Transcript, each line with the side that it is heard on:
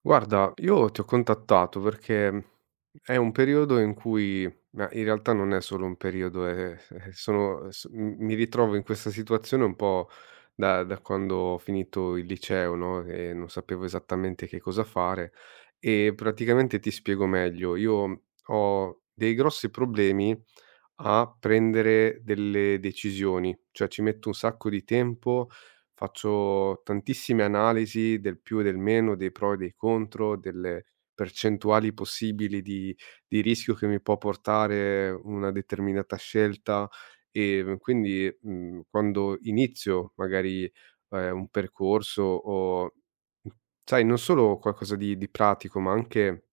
right: Guarda, io ti ho contattato perché è un periodo in cui, ma in realtà non è solo un periodo, mi ritrovo in questa situazione un po' da quando ho finito il liceo, no? E non sapevo esattamente che cosa fare. E praticamente ti spiego meglio, io ho dei grossi problemi a prendere delle decisioni, cioè ci metto un sacco di tempo, faccio tantissime analisi del più e del meno, dei pro e dei contro, delle percentuali possibili di rischio che mi può portare una determinata scelta. Quindi, quando inizio magari, un percorso o, mhmm, sai, non solo qualcosa di pratico, ma anche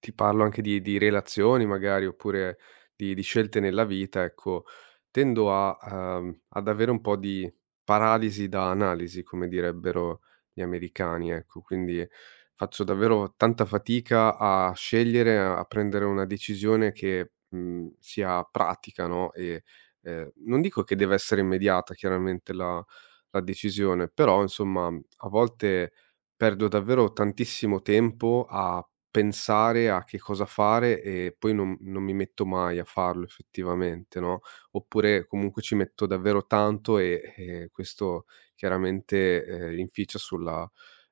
right: ti parlo anche di relazioni magari, oppure di scelte nella vita, ecco, tendo a ad avere un po' di paralisi da analisi, come direbbero gli americani, ecco. Quindi faccio davvero tanta fatica a scegliere, a prendere una decisione che, sia pratica, no, e, non dico che deve essere immediata chiaramente la decisione, però insomma a volte perdo davvero tantissimo tempo a pensare a che cosa fare e poi non mi metto mai a farlo effettivamente, no, oppure comunque ci metto davvero tanto e questo chiaramente, inficia sulla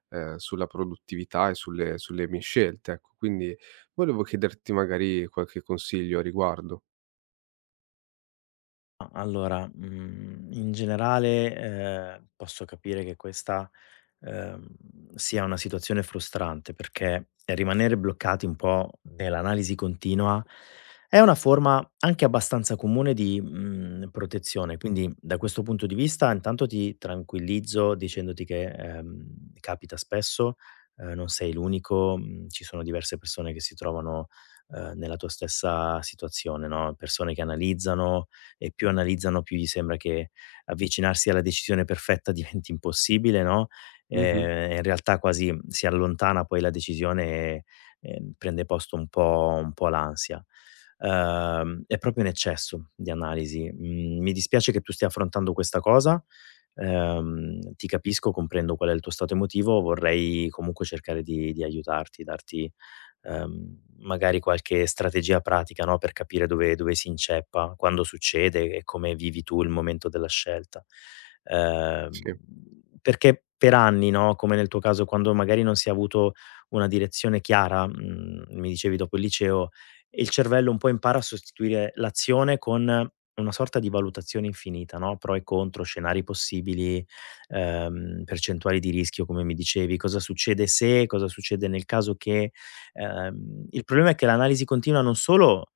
right: sulla produttività e sulle mie scelte, ecco. Quindi volevo chiederti magari qualche consiglio a riguardo.
left: Ma allora, in generale, posso capire che questa ehm, sia una situazione frustrante, perché rimanere bloccati un po' nell'analisi continua è una forma anche abbastanza comune di protezione. Quindi, da questo punto di vista, intanto ti tranquillizzo dicendoti che capita spesso, non sei l'unico, ci sono diverse persone che si trovano nella tua stessa situazione, no? Persone che analizzano e più analizzano più gli sembra che avvicinarsi alla decisione perfetta diventi impossibile, no?
right: Mh-mh.
left: In realtà quasi si allontana poi la decisione e, prende posto un po' l'ansia. È proprio un eccesso di analisi. Mhmm, Mi dispiace che tu stia affrontando questa cosa, ti capisco, comprendo qual è il tuo stato emotivo, vorrei comunque cercare di aiutarti, darti magari qualche strategia pratica, no, per capire dove si inceppa, quando succede e come vivi tu il momento della scelta. Ehm,
right: Sì.
left: Perché per anni, no, come nel tuo caso, quando magari non si è avuto una direzione chiara, mi dicevi dopo il liceo, il cervello un po' impara a sostituire l'azione con una sorta di valutazione infinita, no, pro e contro, scenari possibili, percentuali di rischio come mi dicevi, cosa succede se, cosa succede nel caso che, il problema è che l'analisi continua non solo,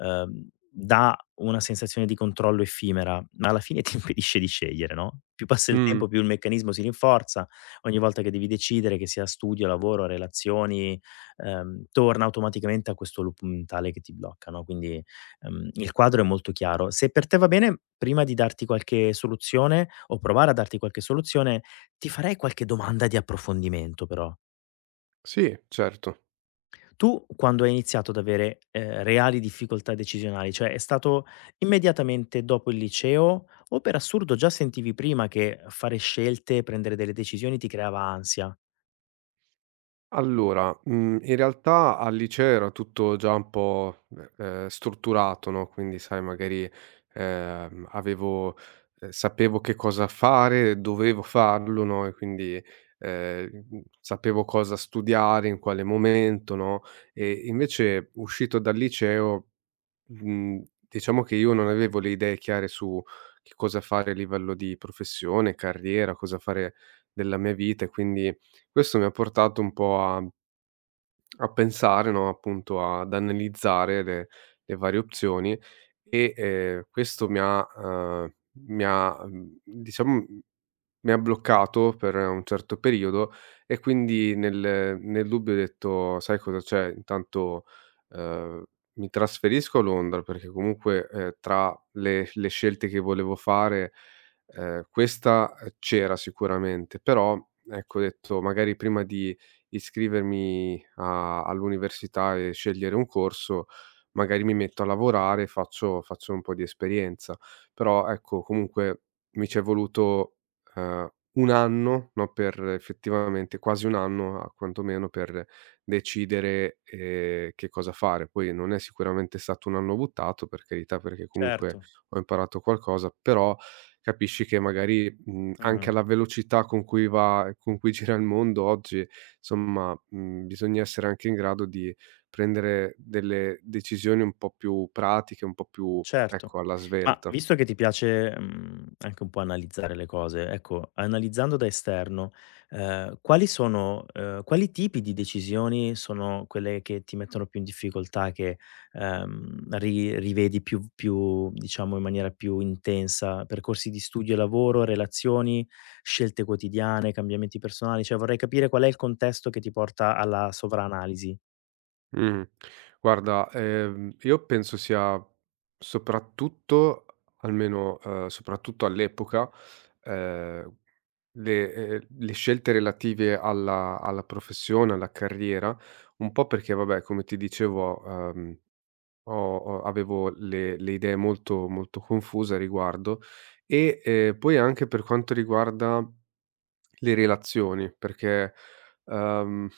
left: ehm, dà una sensazione di controllo effimera, ma alla fine ti impedisce di scegliere, no, più passa il
right: Mh.
left: tempo, più il meccanismo si rinforza, ogni volta che devi decidere, che sia studio, lavoro, relazioni, torna automaticamente a questo loop mentale che ti blocca, no, quindi, il quadro è molto chiaro. Se per te va bene, prima di darti qualche soluzione o provare a darti qualche soluzione, ti farei qualche domanda di approfondimento però.
right: Sì, certo.
left: Tu quando hai iniziato ad avere, reali difficoltà decisionali, cioè è stato immediatamente dopo il liceo o per assurdo già sentivi prima che fare scelte, prendere delle decisioni ti creava ansia?
right: Allora, in realtà al liceo era tutto già un po', strutturato, no, quindi sai magari, avevo sapevo che cosa fare, dovevo farlo, no, e quindi, sapevo cosa studiare, in quale momento, no, e invece uscito dal liceo, mhmm, diciamo che io non avevo le idee chiare su che cosa fare a livello di professione, carriera, cosa fare della mia vita e quindi questo mi ha portato un po' a pensare, no, appunto ad analizzare le varie opzioni e, questo mi ha diciamo mi ha bloccato per un certo periodo e quindi nel dubbio ho detto: "Sai cosa c'è? Intanto, ehm, mi trasferisco a Londra", perché comunque, tra le scelte che volevo fare, questa, c'era sicuramente, però ecco ho detto: "Magari prima di iscrivermi a all'università e scegliere un corso, magari mi metto a lavorare e faccio un po' di esperienza". Però ecco, comunque mi c'è voluto ehm, 1 anno, no, per effettivamente quasi 1 anno a quantomeno per decidere, che cosa fare. Poi non è sicuramente stato un anno buttato, per carità, perché comunque
left: Certo.
right: ho imparato qualcosa, però capisci che magari, anche
left: Mh.
right: alla velocità con cui va e con cui gira il mondo oggi, somma, bisogna essere anche in grado di prendere delle decisioni un po' più pratiche, un po' più,
left: Certo.
right: ecco, alla
left: Ma
right: svelta.
left: visto che ti piace, anche un po' analizzare le cose, ecco, analizzando da esterno, quali sono quali tipi di decisioni sono quelle che ti mettono più in difficoltà, che, ri rivedi più diciamo in maniera più intensa? Percorsi di studio e lavoro, relazioni, scelte quotidiane, cambiamenti personali? Cioè vorrei capire qual è il contesto che ti porta alla sovraanalisi.
right: Mh. Guarda, io penso sia soprattutto almeno, soprattutto all'epoca, ehm, le scelte relative alla professione, alla carriera, un po' perché vabbè, come ti dicevo, ho ho avevo le idee molto confuse a riguardo e, poi anche per quanto riguarda le relazioni, perché, uhm,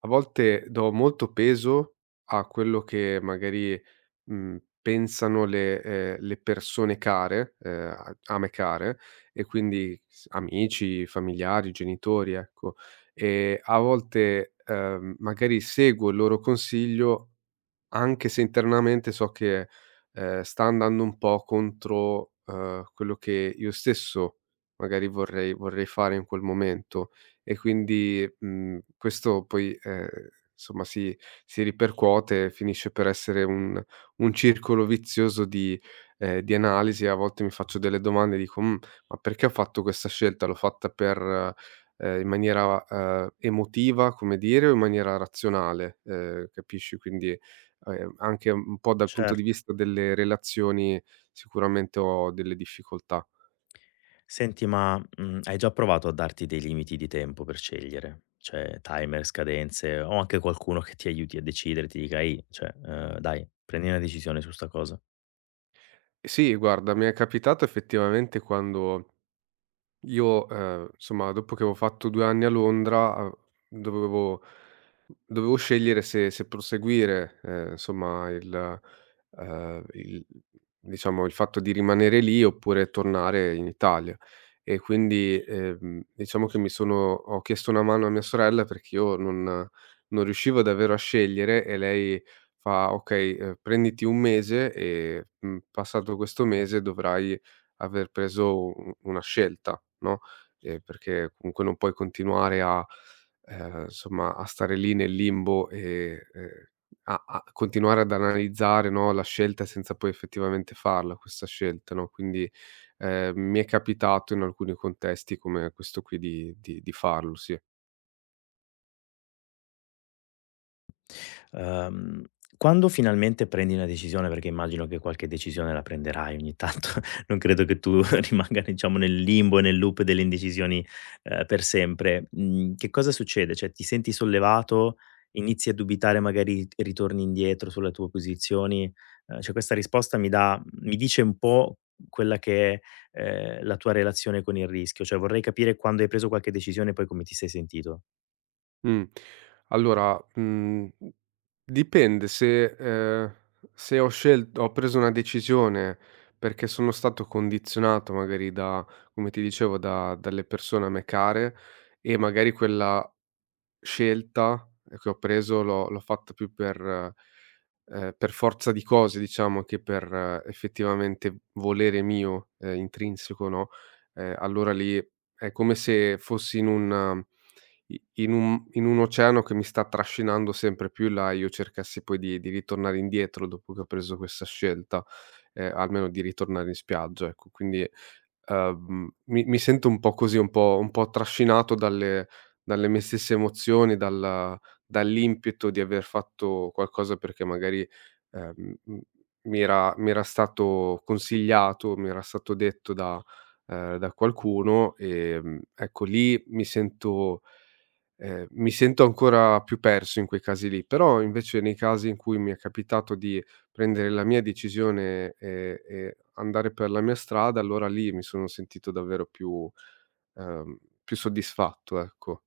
right: a volte do molto peso a quello che magari, pensano le persone care, a me care, e quindi s amici, familiari, genitori, ecco. E a volte, magari seguo il loro consiglio anche se internamente so che, sta andando un po' contro, quello che io stesso magari vorrei fare in quel momento e quindi, questo poi, insomma si ripercuote e finisce per essere un circolo vizioso di analisi. A volte mi faccio delle domande e dico: "Mhmm, ma perché ho fatto questa scelta? L'ho fatta per in maniera, emotiva, come dire, o in maniera razionale?" Capisci? Anche un po' dal punto
left: Cer
right: di vista delle relazioni sicuramente ho delle difficoltà.
left: Senti, ma, hai già provato a darti dei limiti di tempo per scegliere? Cioè timer, scadenze o anche qualcuno che ti aiuti a decidere, ti dica: "Ehi, cioè, dai, prendi una decisione su 'sta cosa".
right: Sì, guarda, mi è capitato effettivamente quando Io, insomma, dopo che avevo fatto 2 anni a Londra, av dovevo dovevo scegliere se proseguire, insomma, il diciamo, il fatto di rimanere lì oppure tornare in Italia. E quindi, diciamo che mi sono ho chiesto una mano a mia sorella perché io non riuscivo davvero a scegliere e lei fa: "Okay, prenditi 1 mese e, passato questo mese dovrai aver preso u una scelta, no, perché comunque non puoi continuare a insomma, a stare lì nel limbo e, a continuare ad analizzare, no, la scelta senza poi effettivamente farla questa scelta, no, quindi, mi è capitato in alcuni contesti come questo qui di farlo, sì.
left: Ehm, Quando finalmente prendi una decisione, perché immagino che qualche decisione la prenderai ogni tanto, non credo che tu rimanga diciamo nel limbo e nel loop delle indecisioni, per sempre. Mhmm, che cosa succede? Cioè ti senti sollevato, inizi a dubitare, magari ritorni indietro sulle tue posizioni? Cioè questa risposta mi dice un po' quella che è, la tua relazione con il rischio, cioè vorrei capire quando hai preso qualche decisione e poi come ti sei sentito.
right: Mh. Allora, dipende se ho preso una decisione perché sono stato condizionato magari da come ti dicevo da dalle persone a me care e magari quella scelta, che ho preso l'ho fatta più per forza di cose diciamo che per effettivamente volere mio, intrinseco, no, allora lì è come se fossi in un in un oceano che mi sta trascinando sempre più in là e io cercassi poi di ritornare indietro dopo che ho preso questa scelta, almeno di ritornare in spiaggia, ecco. Mi sento un po' così, un po' trascinato dalle mie stesse emozioni, dalla dall'impeto di aver fatto qualcosa perché magari, m mi era stato consigliato, mi era stato detto da da qualcuno, ecco lì mi sento ancora più perso in quei casi lì. Però invece nei casi in cui mi è capitato di prendere la mia decisione e andare per la mia strada, allora lì mi sono sentito davvero più ehm, più soddisfatto, ecco.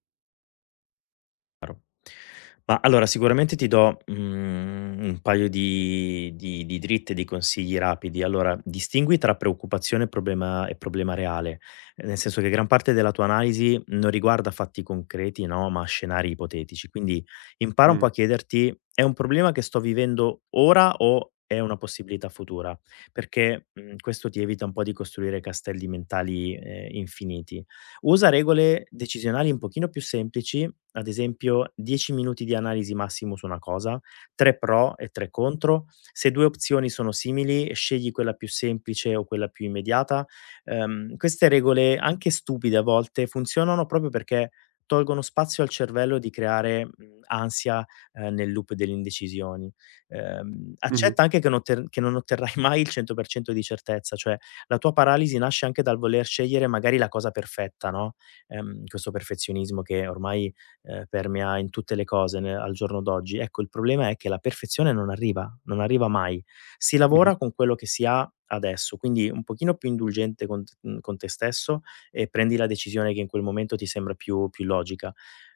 left: Ma allora sicuramente ti do, un paio di dritte, di consigli rapidi. Allora, distingui tra preoccupazione e problema reale, nel senso che gran parte della tua analisi non riguarda fatti concreti, no, ma scenari ipotetici. Quindi impara un po'
right: Mh.
left: a chiederti: "È un problema che sto vivendo ora o è una possibilità futura?" Perché, questo ti evita un po' di costruire castelli mentali, infiniti. Usa regole decisionali un pochino più semplici, ad esempio, 10 minuti di analisi massimo su una cosa, 3 pro e 3 contro. Se 2 opzioni sono simili, scegli quella più semplice o quella più immediata. Queste regole, anche stupide a volte, funzionano proprio perché tolgono spazio al cervello di creare, ansia, nel loop delle indecisioni.
right: Mh-mh.
left: Accetta anche che non otterrai mai il 100% di certezza, cioè la tua paralisi nasce anche dal voler scegliere magari la cosa perfetta, no, questo perfezionismo che ormai permea in tutte le cose ne al giorno d'oggi. Ecco, il problema è che la perfezione non arriva, non arriva mai. Si
right: Mh-mh.
left: lavora con quello che si ha adesso, quindi un pochino più indulgente con t con te stesso e prendi la decisione che in quel momento ti sembra più logica.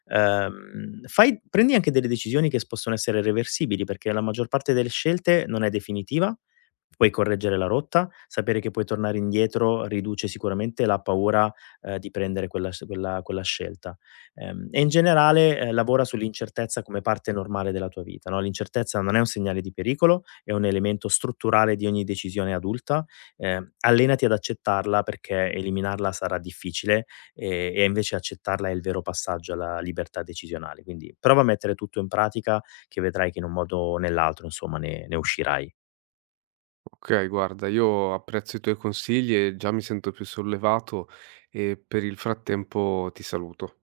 left: Fai prendi anche delle decisioni che s possono essere reversibili, perché la maggior parte delle scelte non è definitiva, puoi correggere la rotta, sapere che puoi tornare indietro riduce sicuramente la paura, di prendere quella s quella quella scelta. E in generale, lavora sull'incertezza come parte normale della tua vita, no, l'incertezza non è un segnale di pericolo, è un elemento strutturale di ogni decisione adulta. Allenati ad accettarla perché eliminarla sarà difficile, ehm, e invece accettarla è il vero passaggio alla libertà decisionale. Quindi prova a mettere tutto in pratica che vedrai che in un modo o nell'altro, insomma, ne uscirai.
right: Okay, guarda, io apprezzo i tuoi consigli e già mi sento più sollevato e per il frattempo ti saluto.